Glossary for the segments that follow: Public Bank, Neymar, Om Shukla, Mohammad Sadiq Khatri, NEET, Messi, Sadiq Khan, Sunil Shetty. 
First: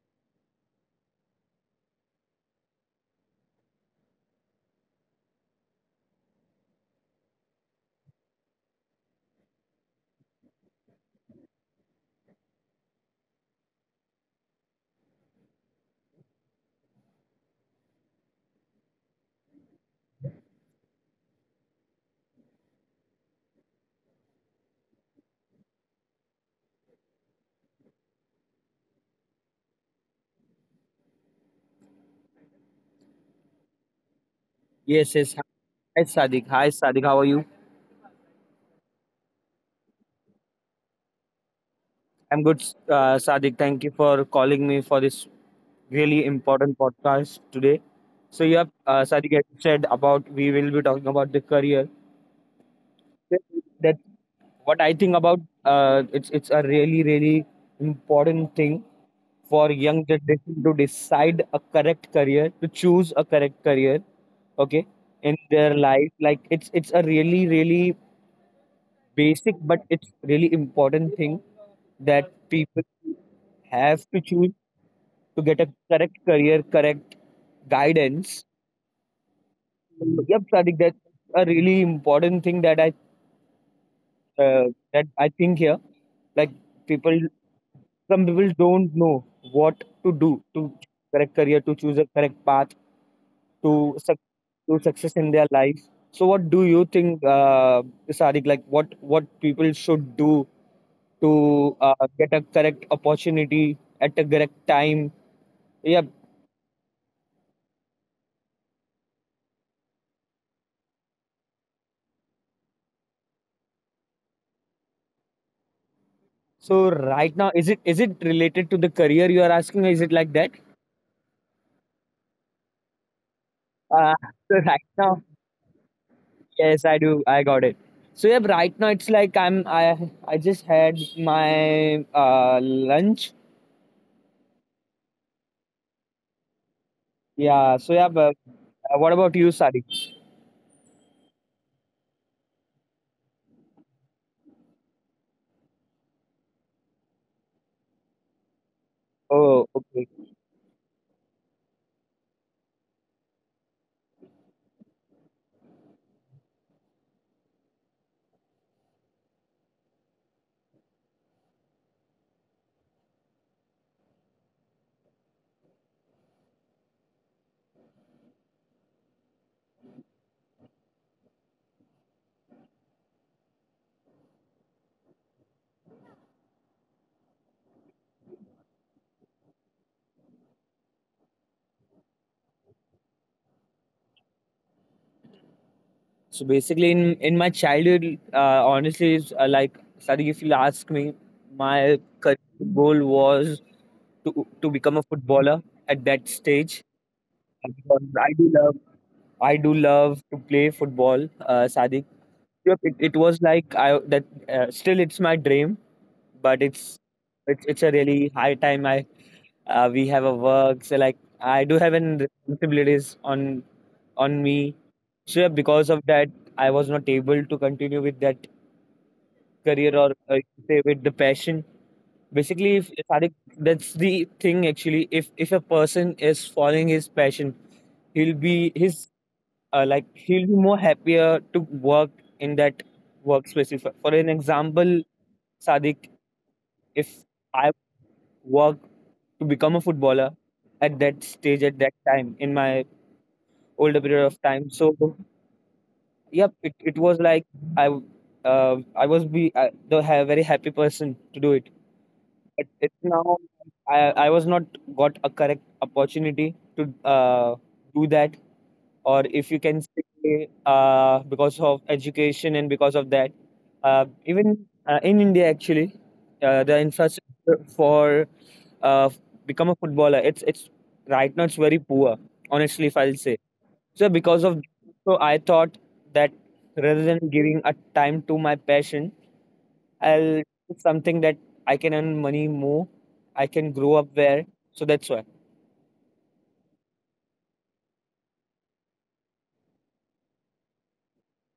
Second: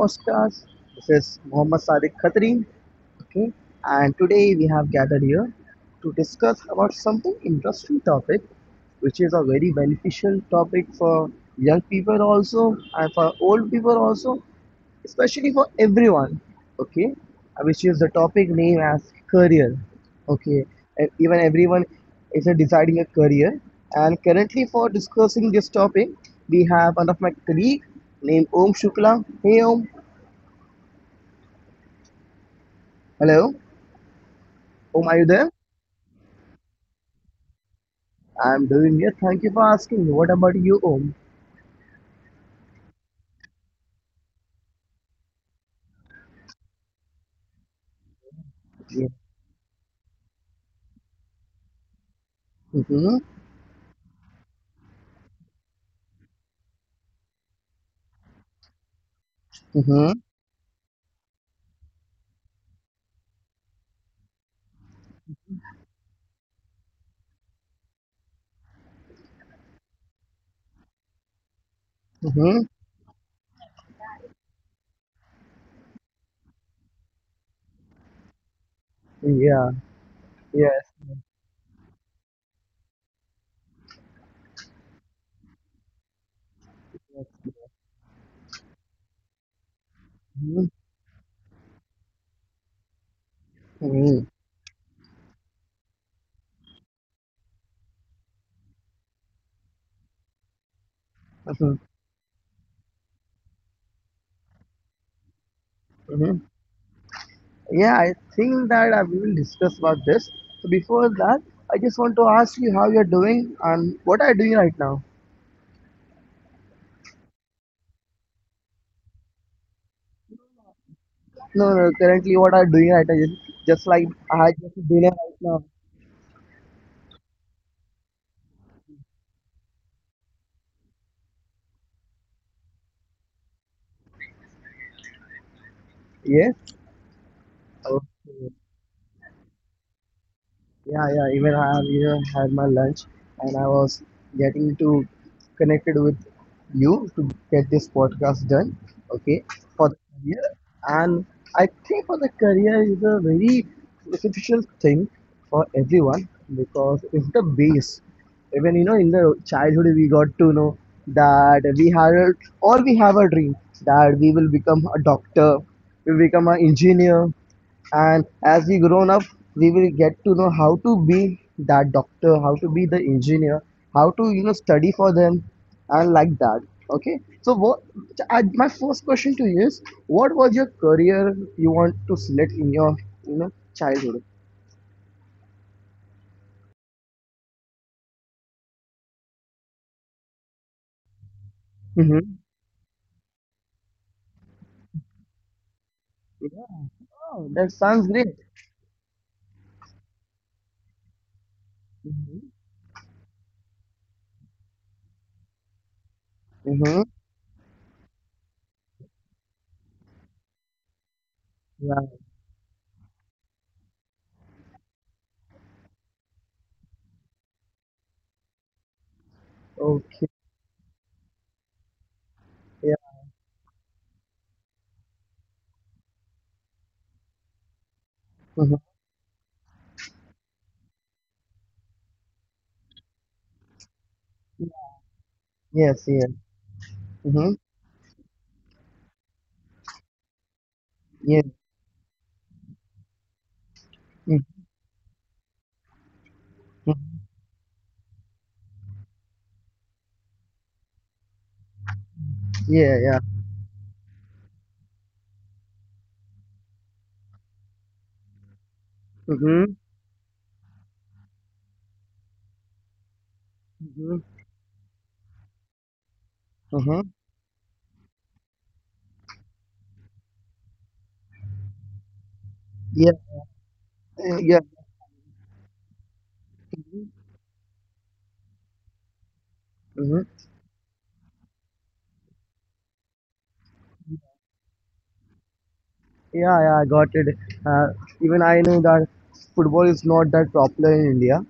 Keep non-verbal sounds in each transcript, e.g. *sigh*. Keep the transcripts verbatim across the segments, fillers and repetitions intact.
podcast. This is Mohammad Sadiq Khatri. Okay, and today we have gathered here to discuss about something interesting topic, which is a very beneficial topic for young people also and for old people also, especially for everyone. Okay. Uh, which is the topic name as career. Okay, and even everyone is uh, deciding a career, and currently for discussing this topic we have one of my colleague named Om Shukla. Hey Om, hello. Om, Yes, are you yes. there? Hi, Sadiq. Hi, Sadiq. How are you? I'm doing good, thank you for asking. What about you, Om? I'm good, uh, Sadiq. Thank you for calling me for this really important podcast today. So, yep, uh, Yeah. Sadiq, as you said about we will be talking about the career. Mm-hmm. That what I think about. Uh, it's it's a really really important thing for young Mm-hmm. generation to decide a correct career, to choose a correct career. Okay, in their life, like it's it's a really really basic but it's really important thing that Mm-hmm. people have to choose to get a correct career, correct guidance. Yeah. So, yep, Sadiq, Yes. that's a really important thing that I uh, that I think here. Like people, Yes. some people don't know what to do Mm-hmm. to correct career, to choose a correct path, to suc Mm-hmm. to success in their life. So, what do you think, uh, Sadiq? Like, what what people should do to uh, get a correct opportunity at a correct time? Yeah, Mm-hmm. Yeah, I think that uh, we will discuss about this. So before that, I just want to ask you how you're doing and what are you doing right now? so right now, is it is it related to the career you are asking, or is it like that? No, no, currently what are you doing right now? Just just like Uh, I *laughs* had so right just dinner now, right now. yes, I do. I got it. So yeah, right now it's like I'm I I just had my uh, lunch. Yes. Yeah. So yeah, but Okay. uh, what about you, Sadiq? Yeah, yeah. Even I have even had my lunch, and I was getting to connected with you to get this podcast done. Okay, Oh, for the okay. career, and I think for the career is a very beneficial thing for everyone because it's the base. Even you know, in the childhood, we got to know that we had a, or we have a dream that we will become a doctor, we become an engineer, and as we grown up we will get to know how to be that doctor, how to be the engineer, how to you know study for them and like that. Okay, so what I, my first question to you is what was your career you want to select in your you know childhood. So basically, in in my childhood, uh, honestly, it's, uh, like Sadiq, if you ask me, my Mm-hmm. career goal was to to become a footballer at that Yeah, stage. oh, that Because sounds great. I do love I do love to play football, uh, Sadiq. Mm-hmm. Yep. It, it was like I that uh, still it's my dream, but it's Mm-hmm. it's it's a really high time. I uh, We have a work, so like I do have Yeah. an responsibilities on on me. So yeah, because of that, I was not able to continue with that career or Okay. uh, you can say with the passion. Basically, if Yeah. Sadiq, that's the thing actually. If if a person is following his passion, he'll be Mm-hmm. his uh, like he'll be more happier to work in that workspace. If, for an example, Yes. Sadiq, Yeah. if Mm-hmm. I work to become a footballer at that Yeah. stage at that time in my older period of Mm-hmm. time, so yep, it, it was like I, uh, I was be uh, the ha- very happy person to do it but it's Yeah, yeah. now I, I was not got a correct opportunity to uh, do that or if you Mm-hmm. can say uh, because of education and because of that uh, Mm-hmm. even uh, in India actually, uh, the Mm-hmm. infrastructure for uh, become a footballer it's it's right now it's very poor honestly if I'll Yeah, say. So because yeah. of Yeah. so I thought that rather than giving a time to my passion, Mm-hmm. I'll it's something that I can earn money more. I can grow up there. So that's why. Yeah, yeah, I got it. Uh, even I know that football is not that popular in India.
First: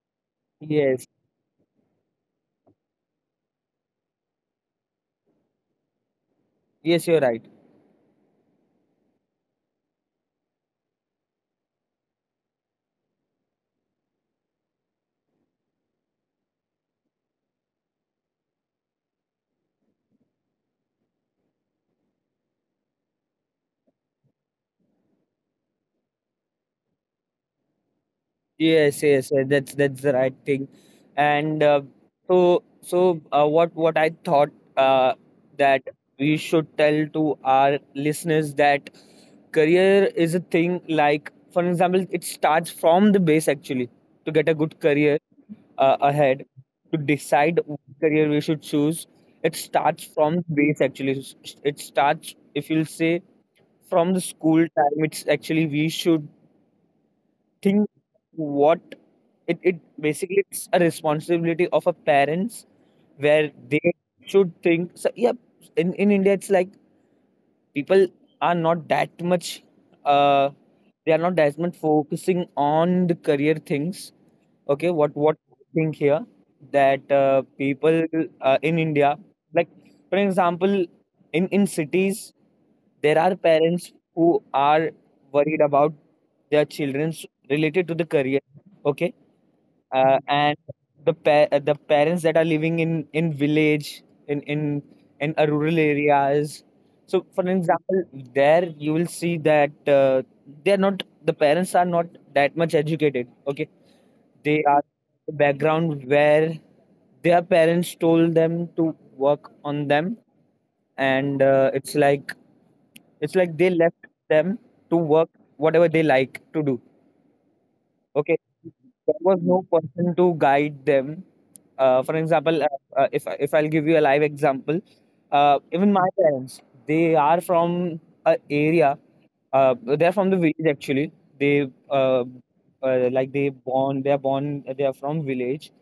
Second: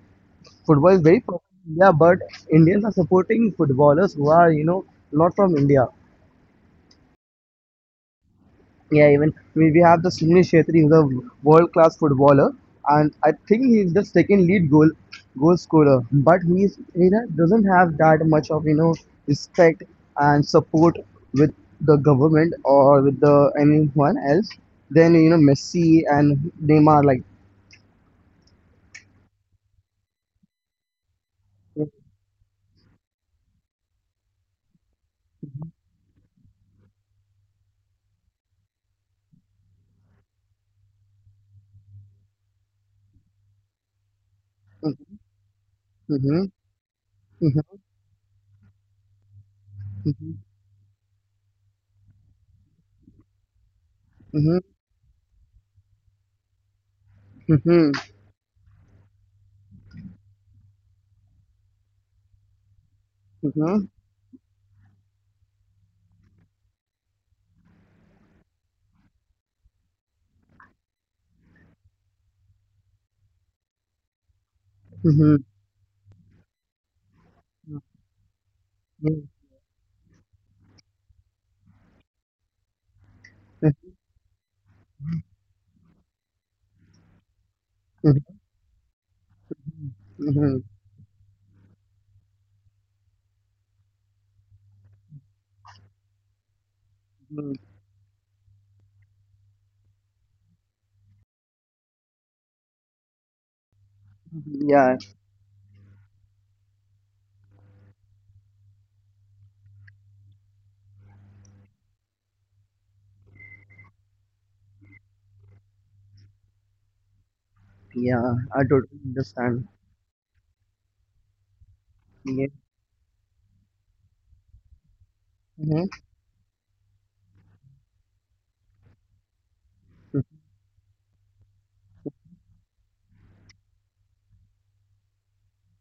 Football is Yes. very popular in India, but Indians are supporting footballers who are, you know, not from India. Yes, you're right. Yeah, even we, we have the Sunil Shetty, who's a world-class footballer, and I think he's the second lead goal goal scorer. But he's he doesn't have that much of you know respect and support with the government or with the anyone else. Then you know Messi and Neymar like. Yes, yes, yes, that's that's the right thing. And uh, so so uh, what what I thought uh, that we should tell to our listeners that career is a thing like for example it starts from the base actually to get a good Mhm, career, uh, ahead, mhm, to decide what mhm, career we should choose. It starts mhm, from base actually. It starts if you'll say from the mhm, school time. It's actually we should think mhm, what, it, it basically it's a responsibility of a parents where mhm, they should think. So yeah, in in India it's like people are not that much. Uh, they are not as much focusing on the career things. Okay, what mhm, what think here that uh, people uh, in India, like for example in in cities, there are parents who are worried about their children's related to the mhm, career. mhm, Okay, uh, and mhm, the pa- uh, the parents that are living in in village in in in a rural areas, so for an mhm. example, there you will see that uh, they are not, the parents are not that much educated. Okay, they are Yeah, the background where their parents told them to work on them, and uh, it's like it's like they left them to work whatever they like to do. yeah, Okay, I totally there was no understand. person to guide them. Uh, for Yeah. example, uh, uh, if I- if I'll give you a live example, uh, Mm-hmm. even my parents, they are from a area, uh, they're from the village actually. They uh, uh, like they born. They are born. They are from village,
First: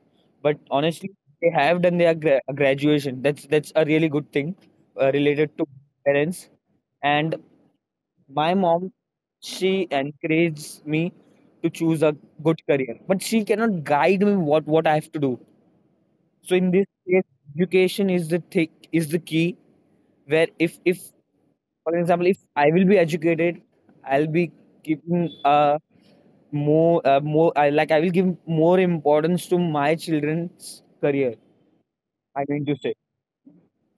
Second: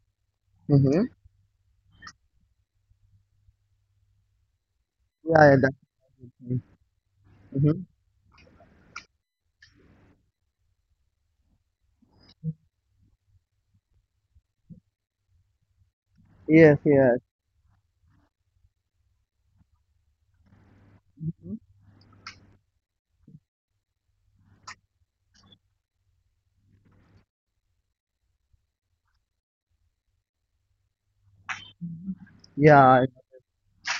but Mm-hmm. honestly, they have done their gra- graduation. That's that's a really good thing uh, related Yeah, yeah, to that's the parents. thing. And Mhm. my mom, she encourages me to choose a good career, but she cannot guide me what what I have to do. So in Yes, this yes. case, education is the thick is the key. Where if if for example, if I will be educated, I'll be giving uh, more, uh, more I, like I will give more importance to my children's career. I mean to say. Yeah,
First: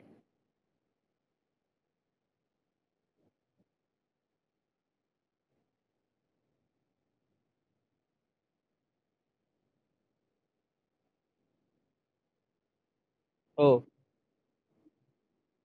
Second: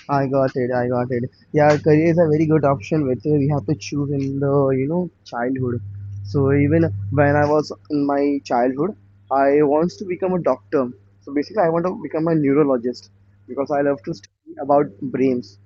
I got it. I got it. Yeah, career is a very good option which we have to choose in the you know childhood. So even when I was in my childhood, I wants to become a doctor. So basically, I want to become a neurologist because I Oh, love to study about brains.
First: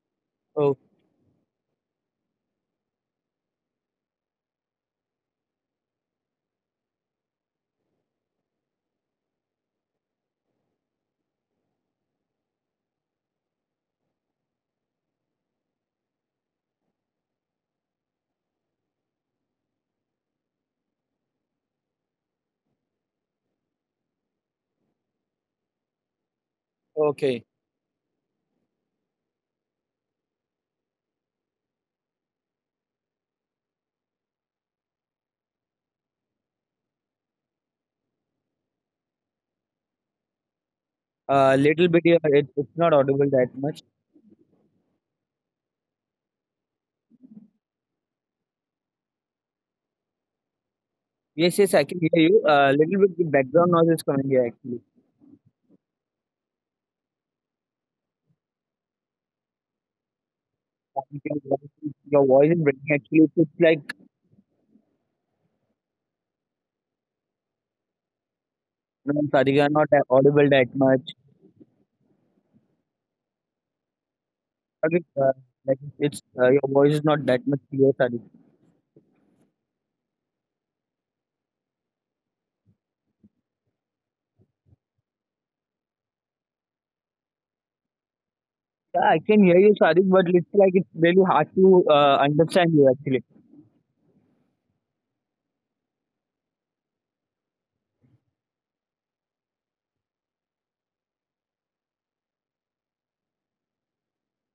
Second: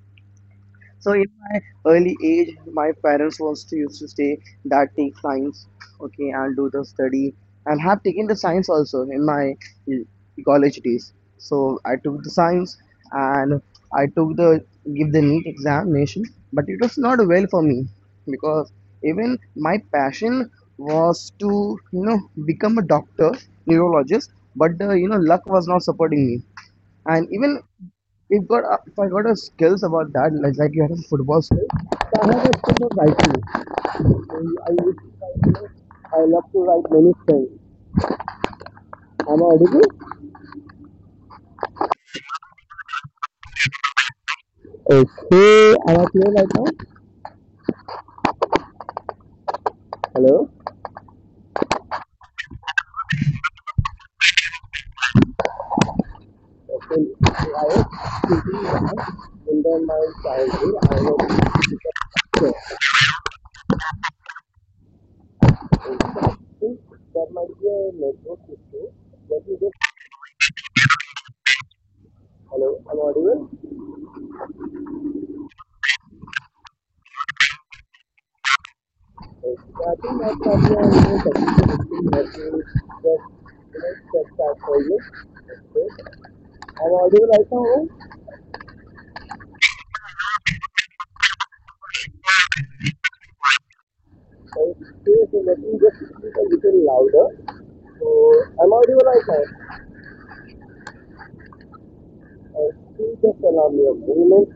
oh, So in my early age, my parents was to used to say that take science, okay, and do the study, and have taken the science also in my e- college days. So I took the science, and I took the give the neat examination, but it was not well for me because even my passion was to you know become a doctor, neurologist, but the you know luck was not supporting me. And okay. even if got a- if I got a skills about that, like like you had a football skill, so I have a skill of writing. I, I, used to write, you know, I love to write many things. Am I audible? A little bit, yeah, it, it's not audible that much. Okay, am I clear right now? Hello. Yes, yes, I can hear you. A little bit, the background noise is coming here actually. Okay. So I was under my childhood. I I think your was voice, your voice is breaking actually. It's like, think that might be a network issue. no, Let sorry, me you're not just that audible that much. hello. Am I audible? I mean, uh, like it's uh, your voice is not that much clear, sorry. Yes. So I think that might be a little technical issue. Let me just you know check that for you. Am I audible right now? Yeah, I can hear you, Sadiq, but it's like it's really hard to uh, understand you actually. Okay, so let me just speak a little louder. So I'm audible right now. Uh, please just allow me a moment.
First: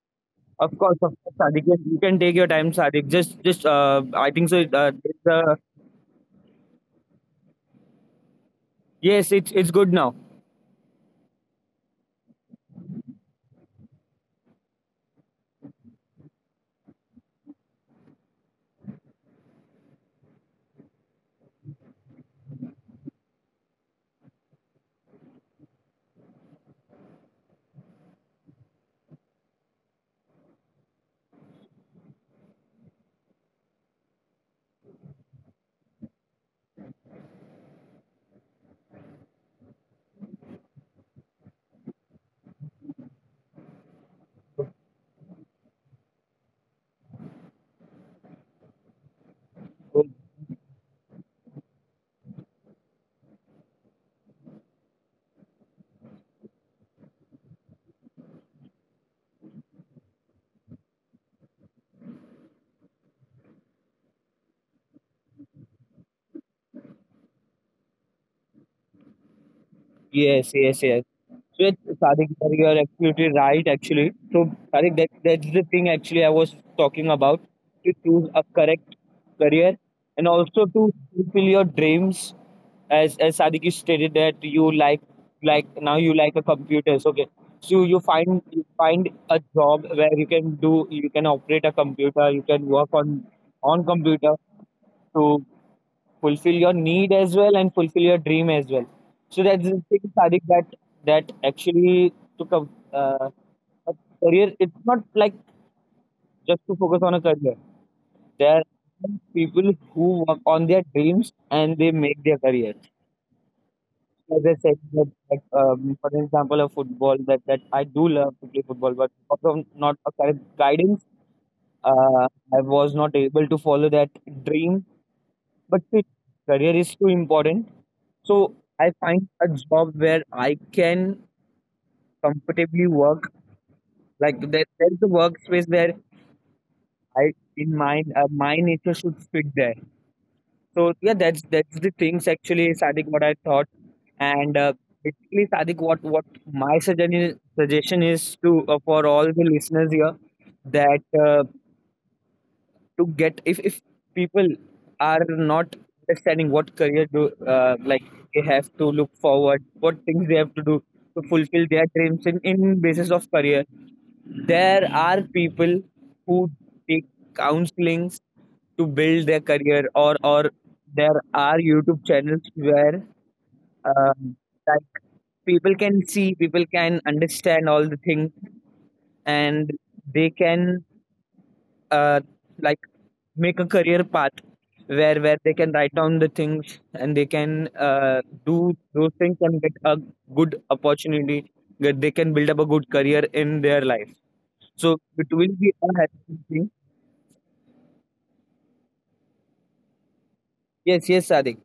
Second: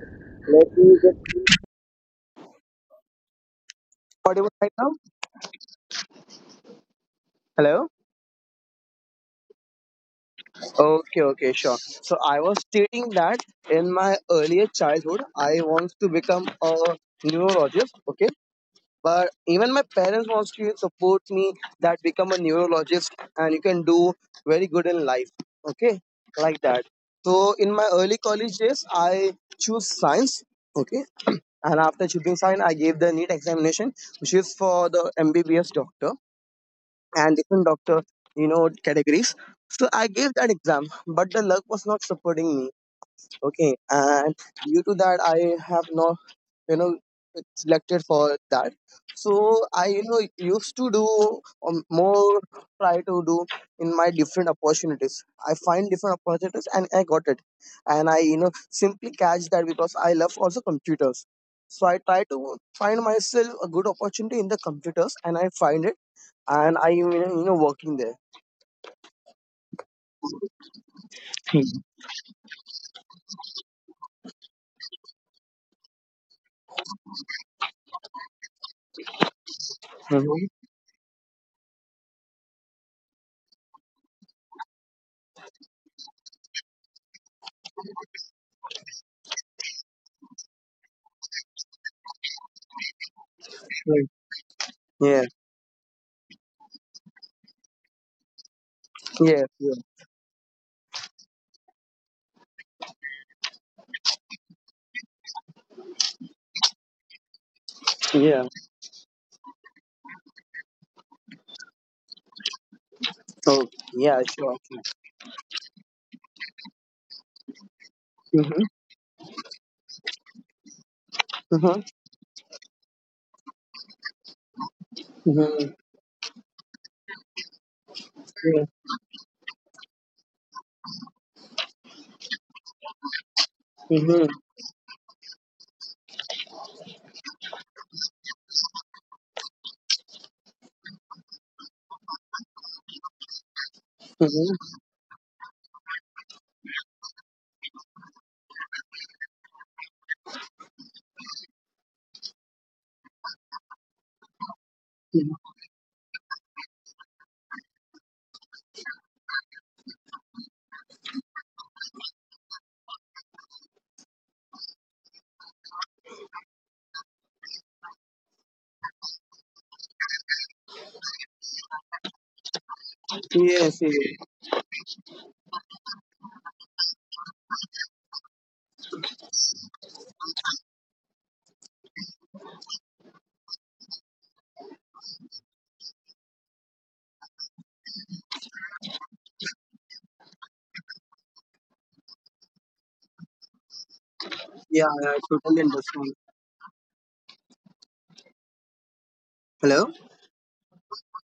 Let Of me course, of course, just. Sadiq, yes, you can take your time, Sadiq. Just, just, uh, I think so. Audible Uh, right now? it's, uh, Hello? yes, it's it's good now. Okay, okay, sure. So I was stating that in my earlier childhood, I want to become a neurologist. Okay, but even my parents wants to support me that become a neurologist and you can do very good in life. Okay, like that. So in my early college days I choose science. Okay, and after choosing science I gave the NEET examination, which is for the mbbs doctor and different doctor you know categories. So I gave that exam but the luck was not supporting me. Okay, and due to that I have not you know selected for that. So I you know used to do um, more try to do in my different opportunities. I find different opportunities and I got it, and I you know simply catch that because I love also computers. So I try to find myself a good opportunity in the computers and I find it, and I you know you know, working there. Yes, yes, yes. So it- *laughs* Sadiq, sir, you are absolutely right, actually. So, Sadiq, that, that's the thing actually I was talking about to choose a correct career and also to Mhm. fulfill your dreams. As as Sadiq you stated that you like like now you like a computers, okay. So you find you find a job where you can do, you can operate a computer, you can work on on computer Right. to Yeah, fulfill your need as well and fulfill your dream as well. So that's the yeah, thing, yeah. Sadiq, that that actually took a, uh, a career. It's not like just to focus on a career. There are Yeah. people who work on their dreams and they make their career. So As I yeah, said, sure. that, like, um, for example, of football that that I do love to play football, Mm-hmm. but because of not a correct guidance, Mm-hmm. uh, I was not able to follow that dream but fit Mm-hmm. career is too important so I Yeah. find a job where I can comfortably work, like there, Mm-hmm. there's a workspace where I in mind, uh, my nature should fit there. So yeah, that's that's the things actually Sadik what I thought. And uh, basically Sadik, what what my suggestion is, suggestion is to uh, for all the listeners here, that uh, to get if if people are not understanding what career do, uh, like they have to look forward what things they have to do to fulfill their dreams in in basis of career. There are people who take counselings to build their career, or or there are YouTube channels where Yes, yes. um, like people can see, people can understand all the things, and they can uh, like make a career path where where they can write down the things and they can uh, do those things and get a good opportunity that they can build up a good career in their life, so Yeah, it will I be a totally happy understand. thing. Hello? Yes, yes, Sadik.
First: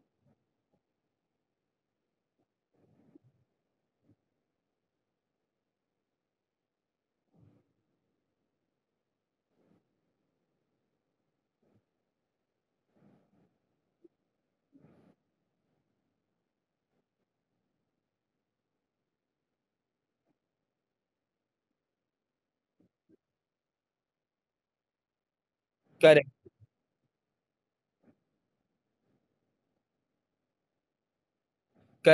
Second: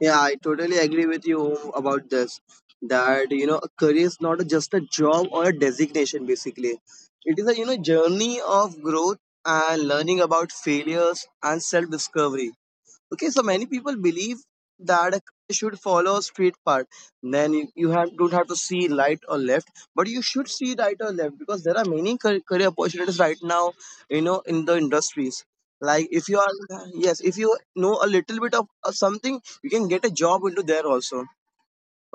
Yeah, I totally agree with you about this. That, you know, a career is not just a job or a designation, basically. It is a, you know, journey of growth and learning about failures and self discovery. Okay, so many people believe that a car should follow a straight path, then you, you have don't have to see right or left, but you should see right or left because there are many car- career opportunities right now you know in the industries. Like Correct, if you are yes if you know a little bit of uh, something you can get a job into there also.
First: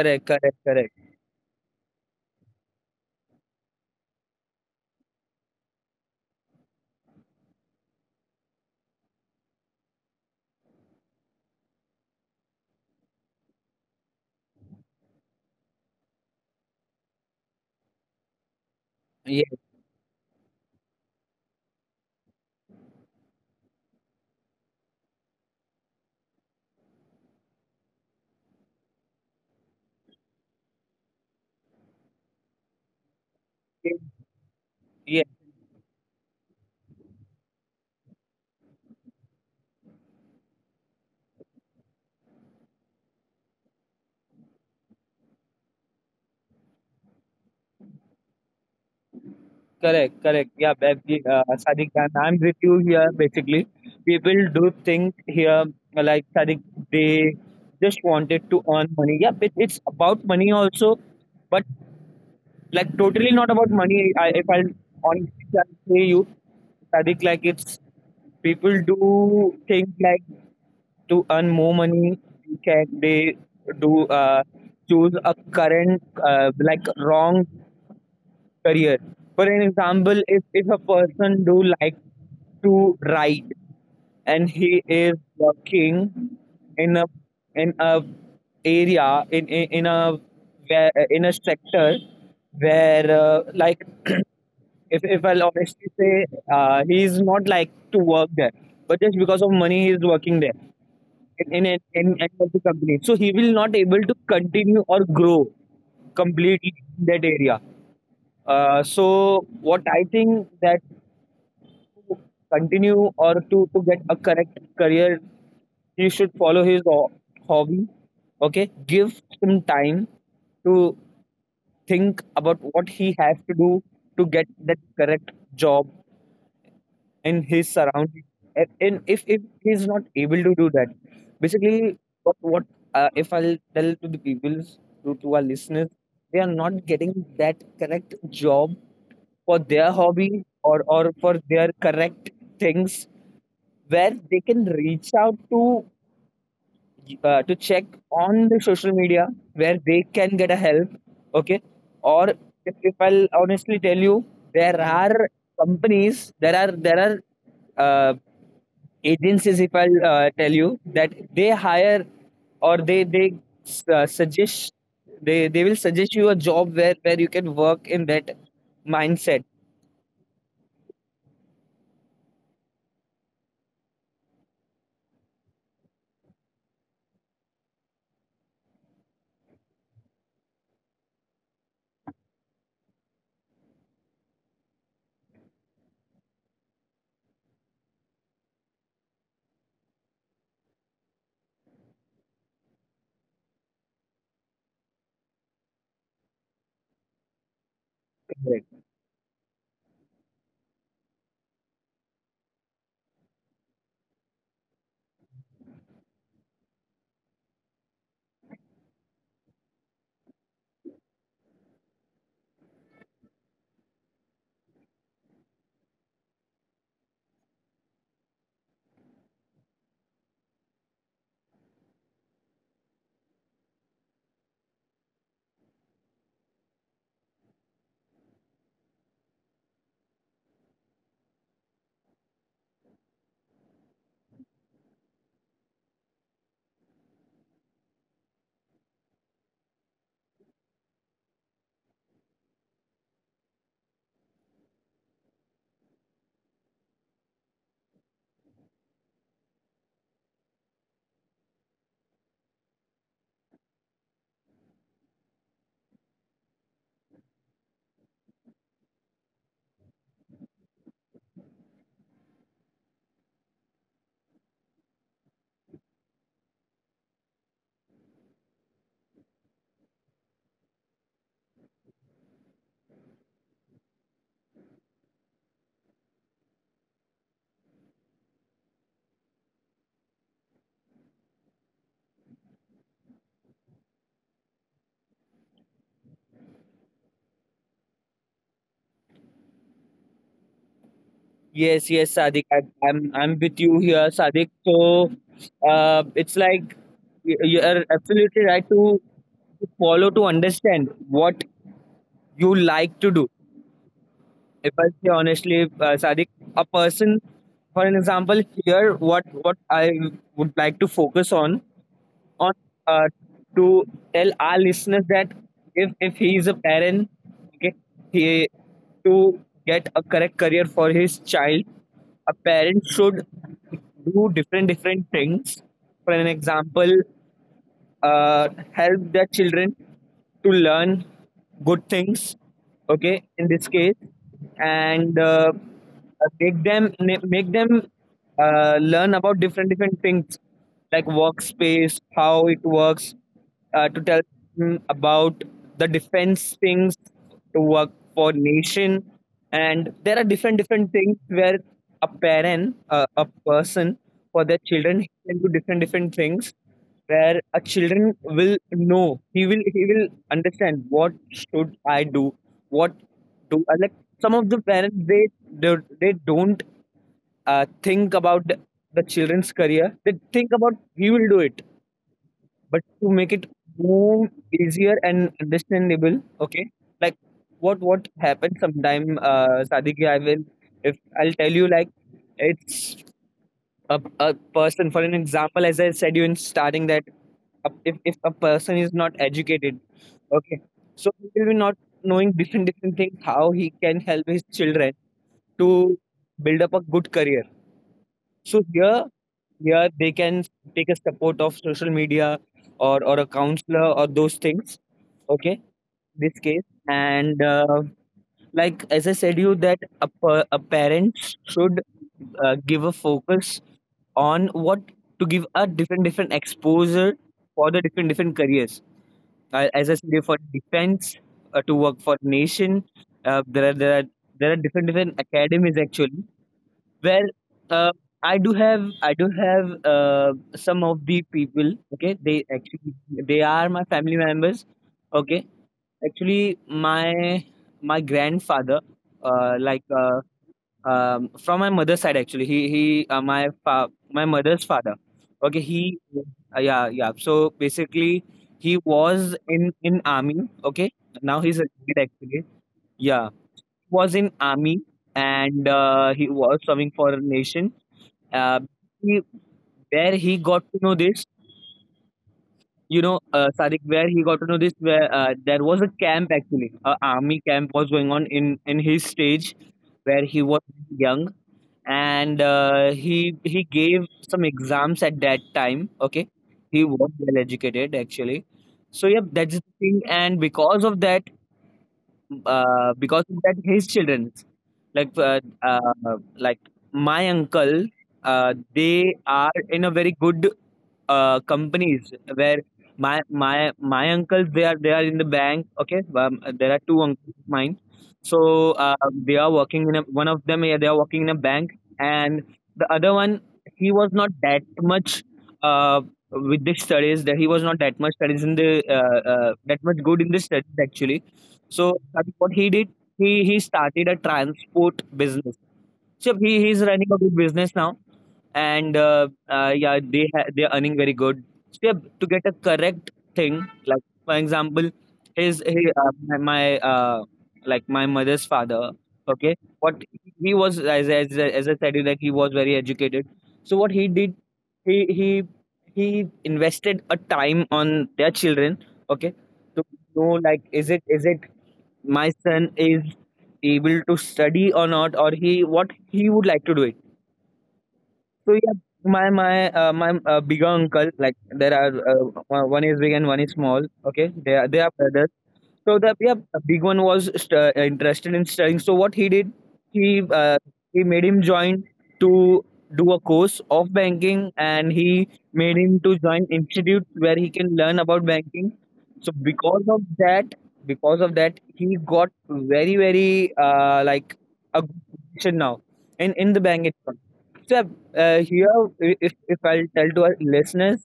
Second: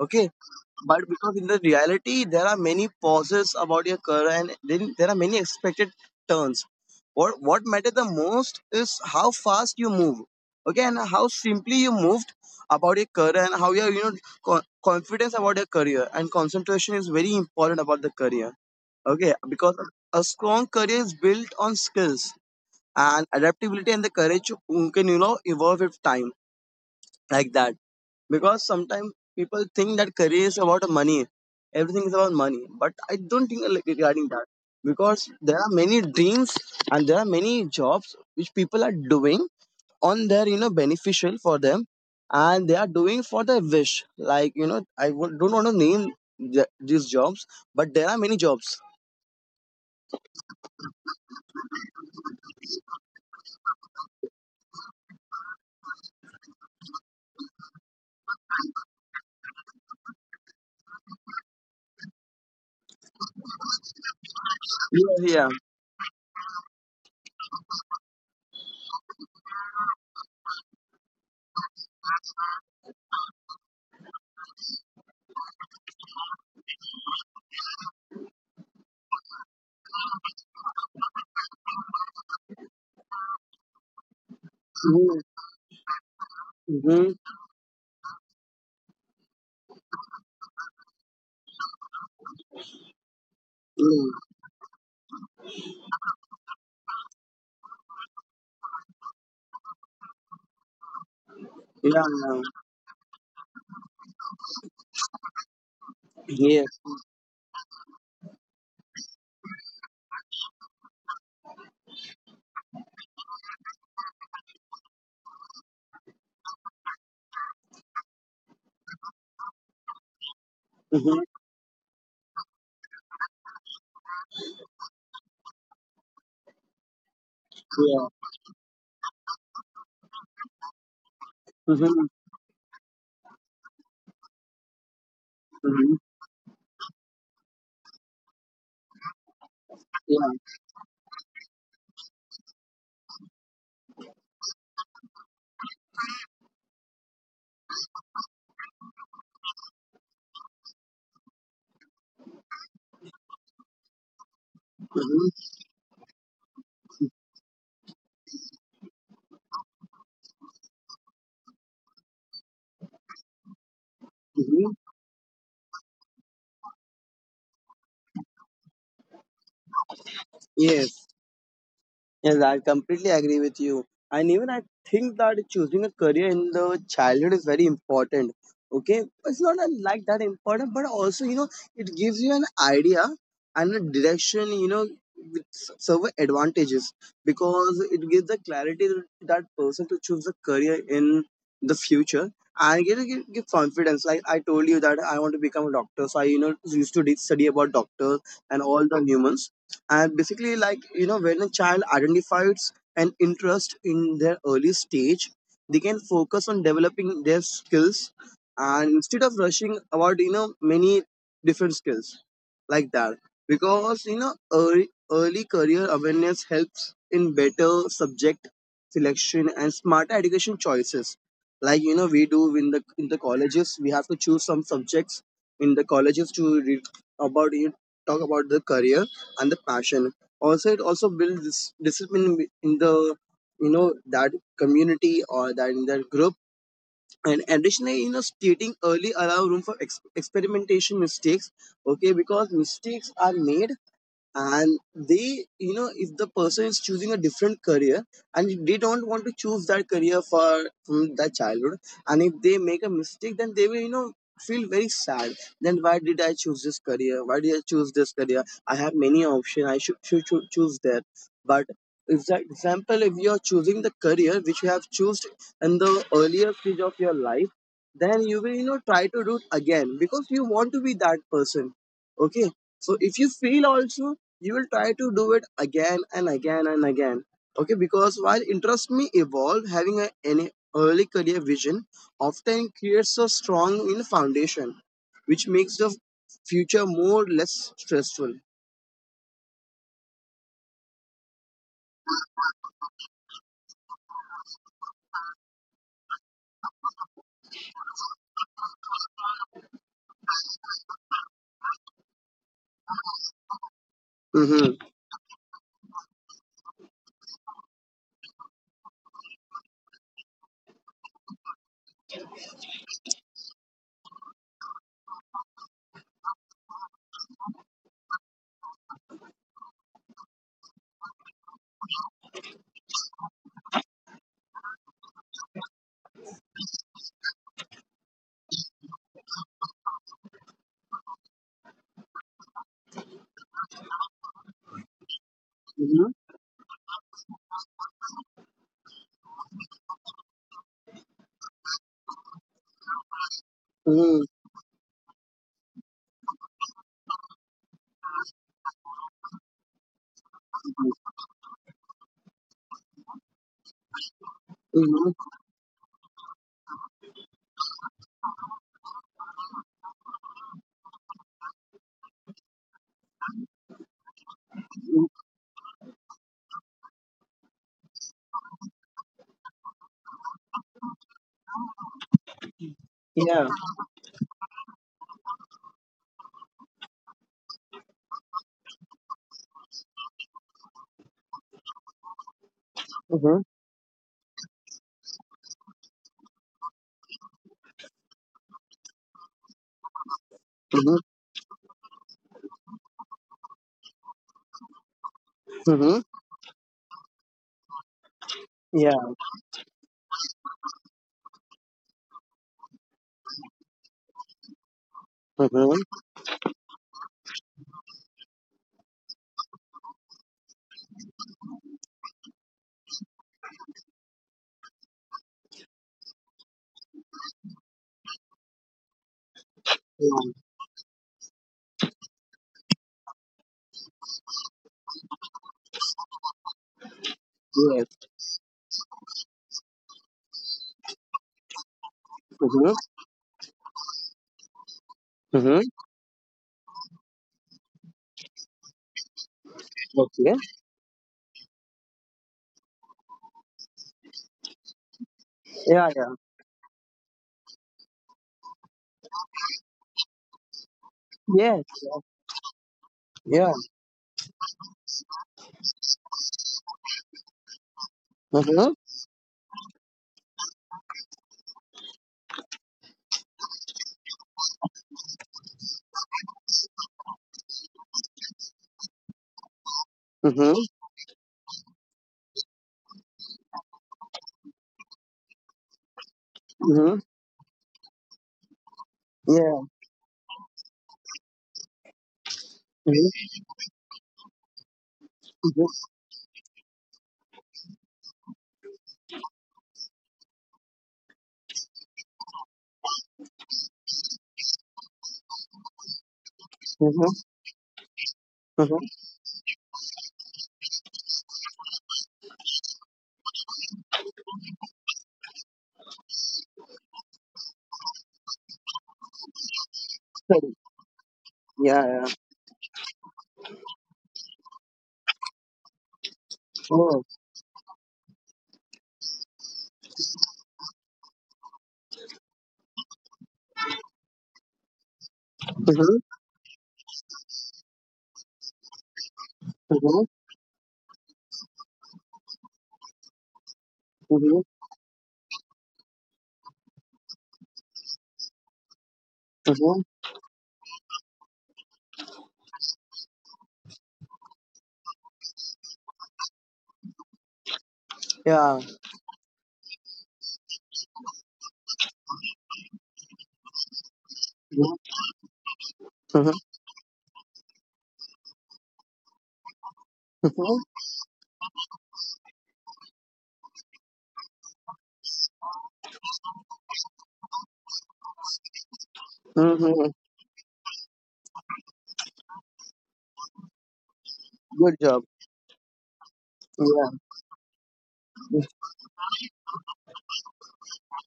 Okay, correct, correct. but because in the reality there are many pauses about your career and then there are many expected turns, what what matters the most is how fast you move. Okay, and how simply you moved about your career and how your you know co- confidence about your career and concentration is very important about the career. Okay, Yes, because a strong career is built on skills and adaptability and the courage who can you know evolve with time, like that. Because sometimes people think that career is about money, everything is about money, but I don't think like regarding that, because yes. there are many dreams and there are many jobs which people are doing on their you know beneficial for them, and they are doing for their wish like you know I w- don't want to name the, these jobs, but there are many jobs. Correct, correct. Yeah, Bev, uh, Sadiq Khan, I'm with you here. Basically, people do think here uh, like Sadiq, they just wanted to earn money. Yeah, it, it's about money also, but like totally not about money. I, if I Yeah, yeah. honestly can say you, Sadiq, like it's people do think like to earn more money, you can they do uh, choose a current uh, like wrong career. For an example, if, if a person do like to write, and he is working in a Mm-hmm. in a area in in, in a where in a sector where uh, like Hmm. if, if I'll honestly say uh, he's not like to work there but just because of money he's working there in in, in, Yeah, in any of yeah. the company, so he will not able to continue or grow completely Yes. in that area. Uh, so what I think that continue or to, to get a correct career, he should follow his ho- hobby. Okay, give him time to Mm-hmm. think about what he has to do to get that correct job in his Yeah. surroundings. And and if, if he's not able to do that, basically, Mm-hmm. what, what uh, if I'll tell to the people, to, to our listeners, Mm-hmm. they are not getting that correct job for their Yeah. hobby or, or for their correct things where they can reach out to uh, to check on the social media where they can get a help. Okay. Or if, if I'll honestly tell you there are Mm-hmm. companies, there are there are uh, agencies, if I'll uh, tell you, that they hire or they they uh, suggest, Mm-hmm. they they will suggest you a job where where you can work in that mindset. Yes. Yes, I completely agree with you. And even I think that choosing a career in the childhood is very important. Okay, it's not uh, like that important, but also you know it gives you an idea and a direction. You know, with s- several advantages because it gives the clarity to that person to choose a career in the future and give, give, give confidence. Like I told you that I want to become a doctor, so I you know used to de- study about doctors and all the humans. And basically like you know when a child identifies an interest in their early stage they can focus on developing their skills, and instead of rushing about you know many different skills like that. Because you know early, early career awareness helps in better subject selection and smarter education choices. Like you know we do in the in the colleges we have to choose some subjects in the colleges to read about it, talk about the career and the passion. Also it also builds this discipline in the you know that community or that in that group. And additionally you know stating early allow room for ex- experimentation mistakes. Okay, because mistakes are made, and they you know if the person is choosing a different career and they don't want to choose that career for from their childhood and if they make a mistake then they will you know feel very sad. Then why did I choose this career, why did I choose this career, I have many options, i should, should, should choose that. But if that example, if you are choosing the career which you have chosen in the earlier stage of your life, then you will you know try to do it again because you want to be that person. Okay, so if you fail also you will try to do it again and again and again. Okay, because while interest may evolve, having a, an early career vision often creates a strong in foundation which makes the future more or less stressful. Yes, yes, Sadik. I, I'm I'm with you here, Sadik. So uh, it's like y- you're absolutely right to follow to understand what you like to do. If Mm-hmm. I say honestly, uh, Sadik, a person, for an example, here what what I would like to focus on on uh, to tell our listeners that if if he is a parent, okay, he to get a correct career for his child, a parent should do different different things. For an example, uh, help their children to learn good things, okay, in this case, and uh, Mm-hmm. make them ma- make them uh, learn about different different things like workspace, how it works, uh, to tell them about the defense things, to work for nation. And there are different different things where a parent, uh, a person, for their children, Mm-hmm. he can do different different things where a children will know. He will, he will understand what should I do, what do uh, like some of the parents, Mm-hmm. they they, they don't uh, think about the, the children's career. They think about he will do it, but to make Yeah. it more easier and understandable, okay, like what what happened sometime, uh, Sadiq, I will, if I'll tell you, like, it's Mm-hmm. a, a person, for an example, as I said you in starting that a- if, if a person is not educated, okay, Mm-hmm. so he will be not knowing different different things, how he can help his children to Mm-hmm. build up a good career. So Yeah. here, here they can take a support of social media, or or a counselor, or those things. Okay, Mm-hmm. Yeah. this case. And. Uh, like as I said you, that a, pa- a parent should uh, give a focus on what, to give a different different exposure for the different different careers. Uh, as I said you, for defense, uh, to work for nation, uh, there are there are there are different different academies, actually. Well, uh, Yes. I do have, I do have uh, some of the people. Okay, they Mm-hmm. actually, they are my family members. Okay, Mm-hmm. actually my my grandfather, uh, like uh, Okay. um, from my mother's side. Actually he he uh, my fa- my mother's father. Okay, Yeah. he Yeah. uh, yeah, yeah. So basically, he was in in army. Okay, now he's Yes. a kid actually. Yeah, Yeah. was in army, and uh, he was serving for a nation. Mm-hmm. um, he, where he got to know this, you know, uh, Sadiq, where he got to know this, where uh, there was a camp actually. A army camp was going on in in his stage, where he Mm-hmm. was young. And uh, he he gave some exams at that time. Okay, he Mm-hmm. was well educated actually. So yeah, that's Yeah. the thing, and because of that, uh, Mm-hmm. because of that, his children, like uh, uh, like my uncle, uh, they are in a very good uh, companies, where my my my uncles, they are they are in the bank. Okay, um, there are two Mm-hmm. uncles of mine. So uh, Mm-hmm. they are working in a, one of them, yeah, they are working in a bank. And the other one, he was not that much uh, with the studies, that he was not that much studies in the uh, uh, that much good in the So, studies actually. yeah, So yeah. that is what he did, he he started a transport business. So he he's Oh. running a good business now. And uh, uh, yeah, they ha- they are earning very good. So yeah, to get a correct thing, like for example, his, he Mm-hmm. uh, my, my uh, like my mother's father. Okay, Mm-hmm. what he was, as as as I said, like he was very educated. So what he did, Mm-hmm. he he he invested a time on their children. Okay, Mm-hmm. to know, like, is it, is it my son is able to study or not, or he what he would like to do. So Yeah. yeah, my my uh, my uh, bigger uncle, like there are, uh, one, one is big and one is small. Okay, they are, they are Mm-hmm. brothers. So the, yeah, the big one was st- uh, interested in studying. So what he did, he uh, Mm-hmm. he made him join to do a course of banking, and he made him to join institute where he can learn about banking. So because Mm-hmm. of that, because of that, he got very very, uh, like, Good a good job. position now in in the bank Yeah. itself. So uh, here, if if I'll tell to our listeners,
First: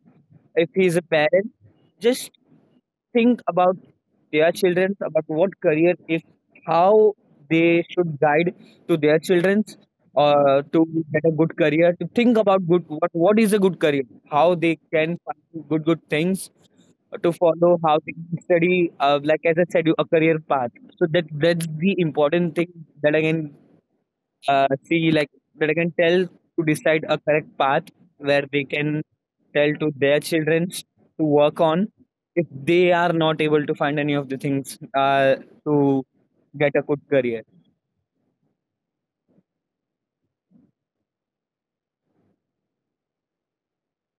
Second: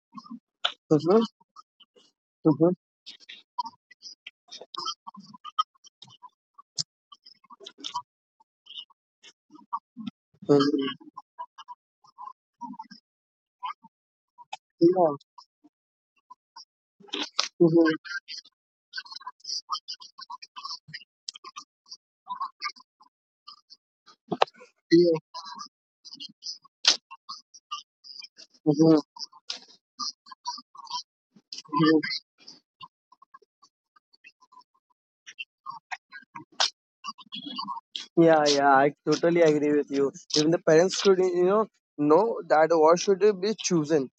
if he's a Mm-hmm. parent, just Mm-hmm. think about their children, about what career, if how they should guide to their children, uh, to Mm-hmm. get a good career. To think about good, what what is a good career, how they Yeah. can find good good things to follow, how they can study, uh, like as I said, you- a career path. So that that's the important thing, that I can uh, see, like, that I can tell, to decide a correct path where they Mm-hmm. can tell to their children to work on, if they are not able to find any of the things, uh, to get a good career. yeah, yeah, I totally agree with you. Even the parents should, you know, know that what should be chosen.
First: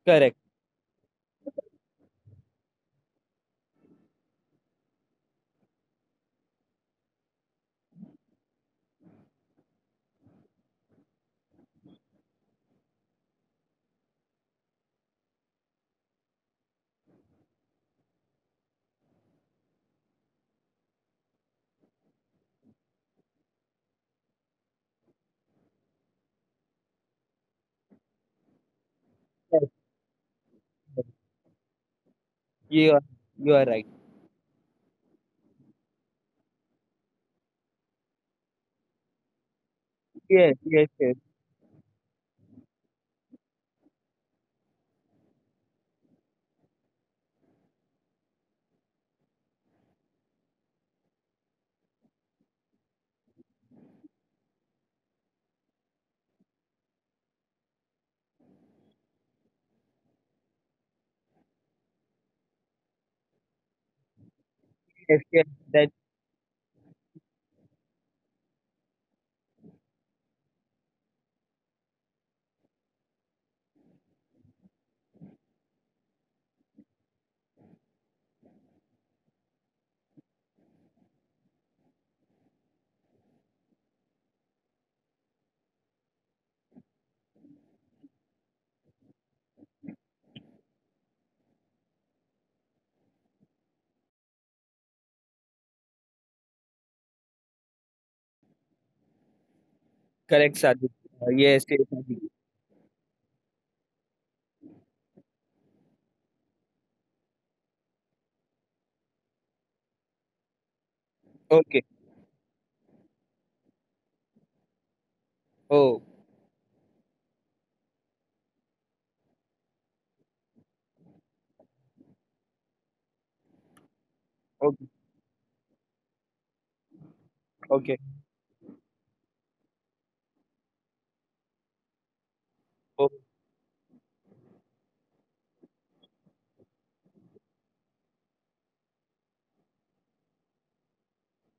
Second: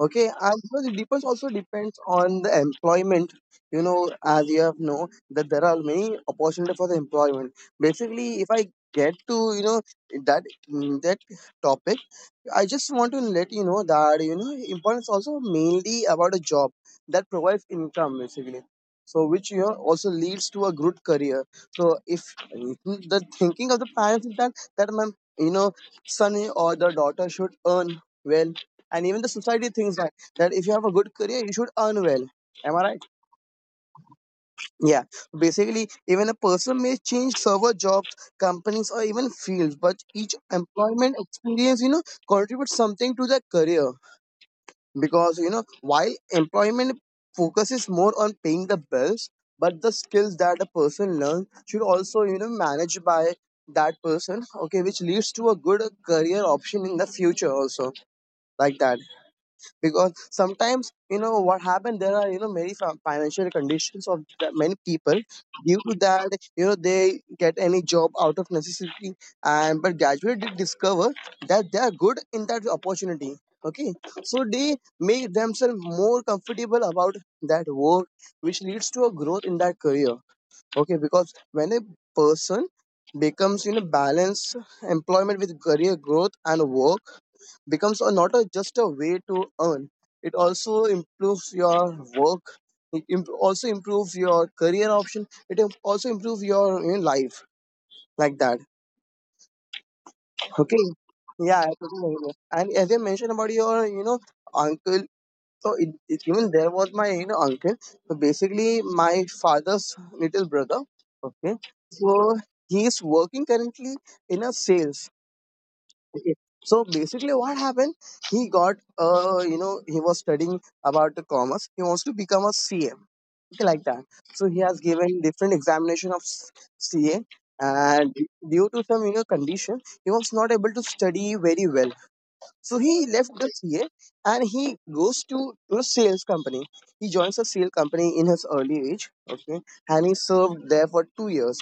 Okay, Correct. and because it depends also depends on the employment. You know, as you have know that there are many opportunity for the employment. Basically, if I get to you know that that topic. I just want to let you know that you know importance also mainly about a job that provides income basically. So which you know also leads to a good career. So if the thinking of the parents is that that my you know son or the daughter should earn well, and even the society Yes, thinks that that if you have a yes. good career you should earn well. Am I You right? are, you are right. Yeah. Basically, even a person may change several jobs, companies, or even fields, but each Yes, yes, yes, employment experience, you know, contributes something to their career because you know while employment focuses more on paying the bills, but the skills that a person learns should also you know managed by that person. Okay, which leads to a good career option in the future also, like that. Because sometimes you know what happened, there are you know many fi- financial conditions of the many people. yes, yes. Due That's to that you know they get any job out of necessity, and but gradually they discover that they are good in that opportunity. Okay, so they make themselves more comfortable about that work, which leads to a growth in that career. Okay, because when a person becomes you know balance employment with career growth and work becomes a, not a, just a way to earn. It also improves your work. It imp- also improves your career option. It im- also improves your you know, life, like that. correct, Okay. Sadiq. Uh, Yeah, Yes, I yes, totally Sadiq. agree. And as I mentioned about your, you know, uncle. So it, it, even there was my, you know, uncle. So basically, my father's little brother. Okay, Okay. so he is working currently in a sales. Oh, Okay. So basically, what happened? He got, uh, you know, he was studying about the commerce. He wants to become a C A, okay, like that. So he has okay, given different examination of s- C A, okay, and due to some, you know, condition, he was not able to study very well. So he oh, left the C A and he goes to, to a sales company. He joins a sales company in his early age, okay, and he served there for two years,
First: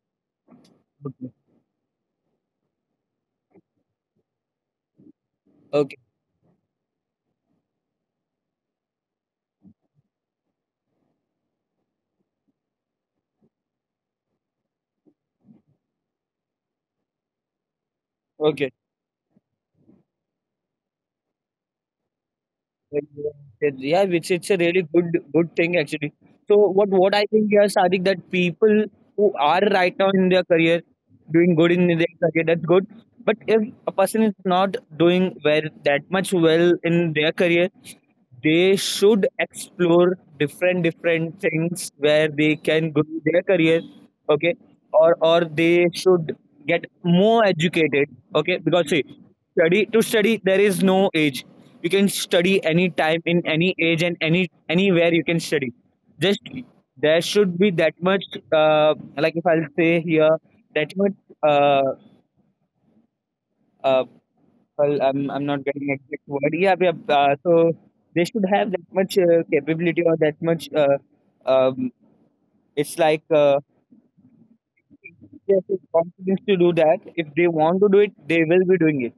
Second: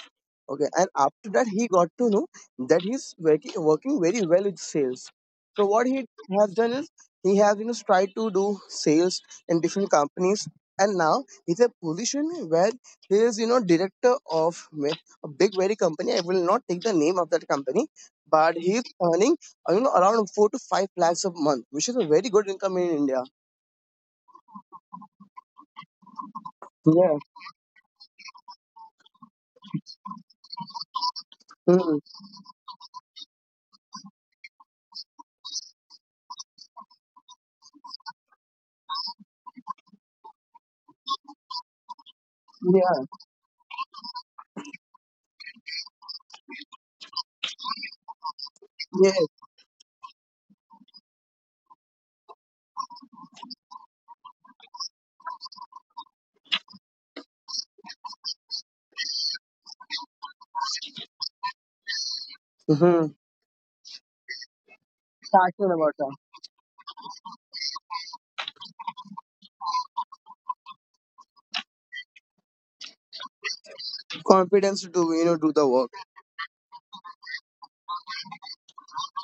okay. And after okay, that, he got to know that he's working, working very well with sales. So what okay, he has done is he has you know tried to do sales in different companies, and now he's a position where he is you know director of ma- a big very company. I will not take the name of that company, but okay. he's earning, I don't know, around four to five lakhs a month, which is a very good income in India. Yeah, it's it's a really good good thing actually. So what what Yeah. I think here, Sadik, that people who are right now in their career doing good in Mm. their career, that's good. But if a person is not doing well that much well in their career, they should explore different different things where they can Yeah. grow their career. Okay, or or they should get more educated. Okay, because see, Yes. study, to study there is no age. You can study any time, in any age, and any anywhere you can study. Just there should be that much, uh, like if I'll say here, that much, uh, Mm-hmm. uh, well, I'm, I'm not Passionate about getting that. exact word. Yeah, yeah, uh, so they should have that much uh, capability or that much, uh, um, it's like, uh, Confidence to do, you know, do the yes, if work. companies to do that, if they want to do it, they will be doing it.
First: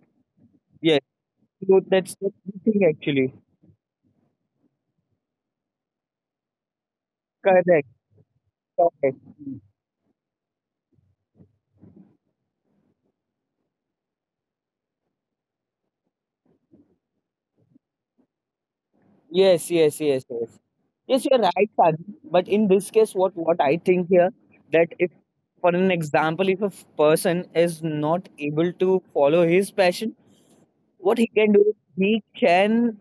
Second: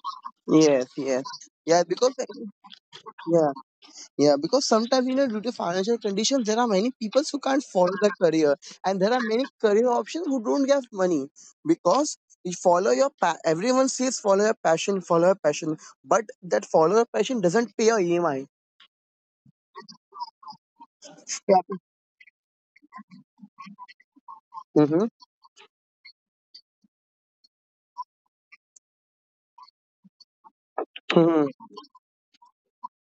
Yes. Yes, Yes. so Yeah. Because that's the key thing actually. yeah. Yeah. Because sometimes you know, due to financial conditions, there are many people who can't Correct. follow that career, and there Correct. are many career options who don't get money because. You follow your pa- everyone says follow your passion, follow your passion, but that follow your passion doesn't pay your E M I. Yes, yes, yes, yes. Yes, you're right, Yeah. Saji. But in this case, what what I think here, that Mm-hmm. if, for an example, if a person is not able to follow his passion, what he can do, Mm-hmm. is he can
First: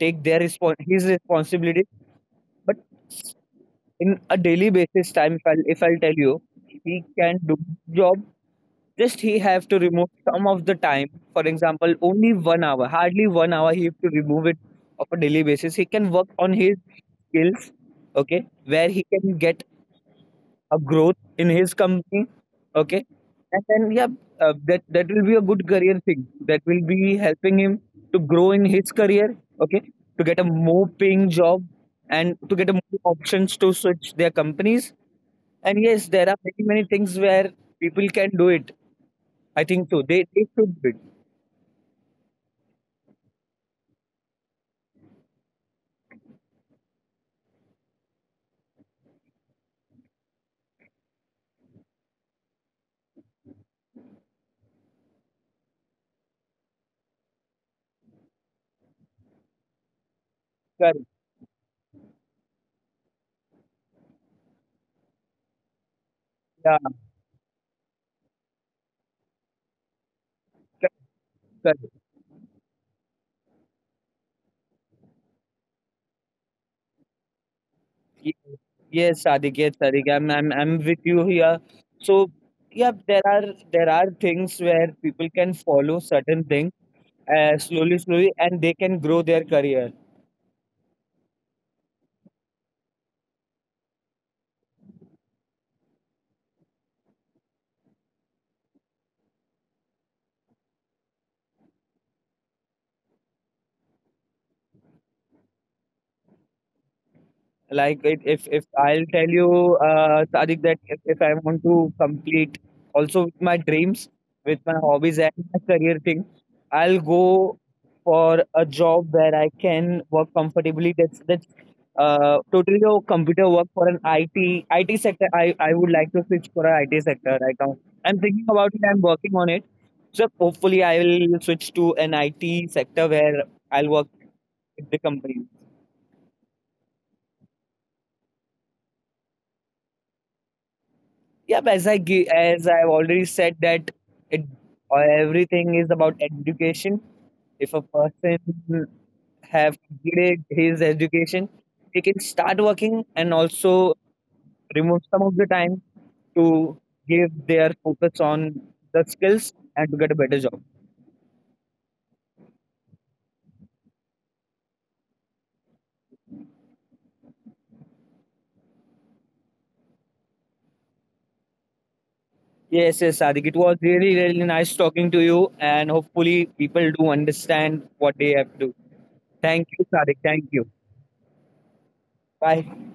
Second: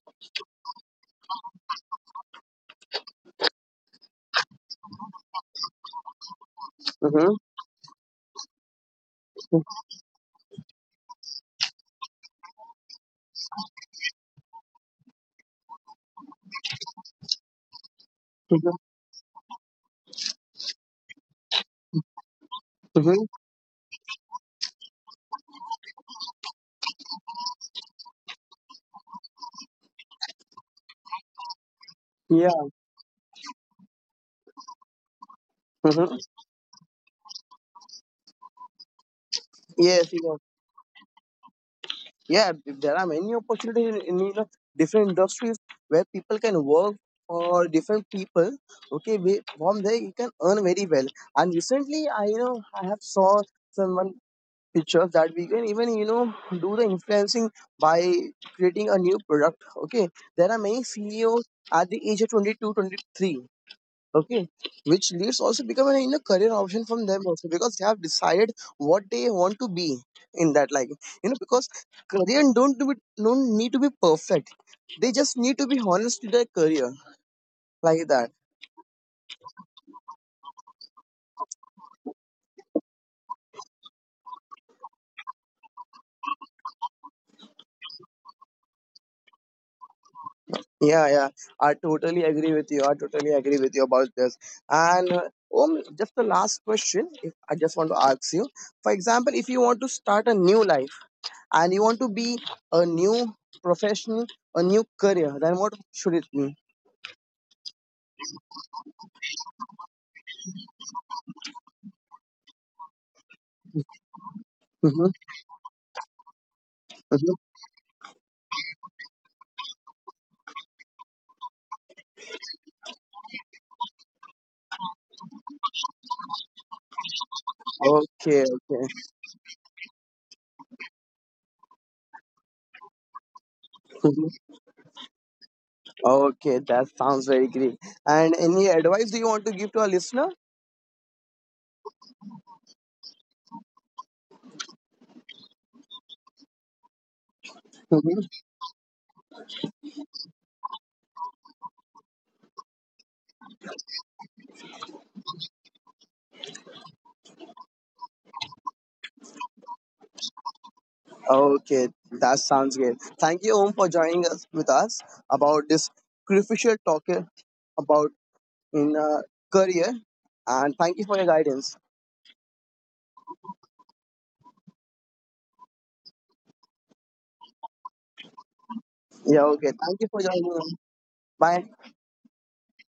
take their respon his responsibility. But in a daily basis time, if I'll if I'll tell you, he can do job. Just he have to remove some of the time. For example, only one hour, hardly one hour he have to remove it of a daily basis. He can work on his skills, okay, Mm-hmm. where he can get a growth in his company, okay, Hmm. and then yeah, uh, that that will be a good career thing. That will be helping him to grow in his career, okay, to get a more paying job and to Yeah. get a more options to switch their companies. And yes, Hmm. there are many many things where people can do it, I think Yes. too. You They know, they should be. yeah. If there are many opportunities in, in you know, different industries where people can work for different people. Okay, we, from there you can earn very well. And recently, I you know I have saw someone pictures that we can even you know do the influencing by creating a new product. Okay, there are many Correct. C E Os at the age of twenty-two, twenty-three. Okay, which leads also become an you know, career Yeah. option from them also, because they have decided what they want to be in that, like Correct. you know because Correct. career don't to be don't need to be perfect, they just need to be honest to their career, like that. Ye- Yes, Sadiq. Yes, Sadiq. I'm I'm I'm with you here. So yeah, there are, there are things where people can follow certain things, uh, slowly, slowly, and they can grow their career. Yeah, yeah, I totally agree with you. I totally agree with you about this. And uh, um, just the last question, if I just want to ask you, for example, if you want to start a new life and you want to be a new professional, a new career, then what should it be? Like it, if if I'll tell you, uh, Sadiq, that if, if I want to complete also with my dreams, with my Mm-hmm. hobbies and my career thing, I'll Mhm. go for a job where I can work comfortably. That's that's uh, totally a computer work for an I T I T sector. I I would like to switch for an I T sector right now. I'm thinking Okay, about it. okay. I'm working on it. So hopefully, I will switch to an I T sector where I'll work *laughs* Mhm. with the company. Okay, that sounds very great. And any advice do you want to give to our listener? Yep, as I gi- as I've already said, that it, uh, everything is about education. If a Mhm. person have completed his education, they can start working, and also remove some of the time to give their focus on the skills and to get a better job. Okay, that sounds great. Thank you, Om, for joining us with us about this crucial talk about in uh, career. And thank you for your guidance. Yes, yes, Sadiq. It was really, really nice talking to you, and hopefully people do understand what they have to. Yeah, Thank okay. you, Thank you Sadiq. for Thank joining you. us. Bye. Bye.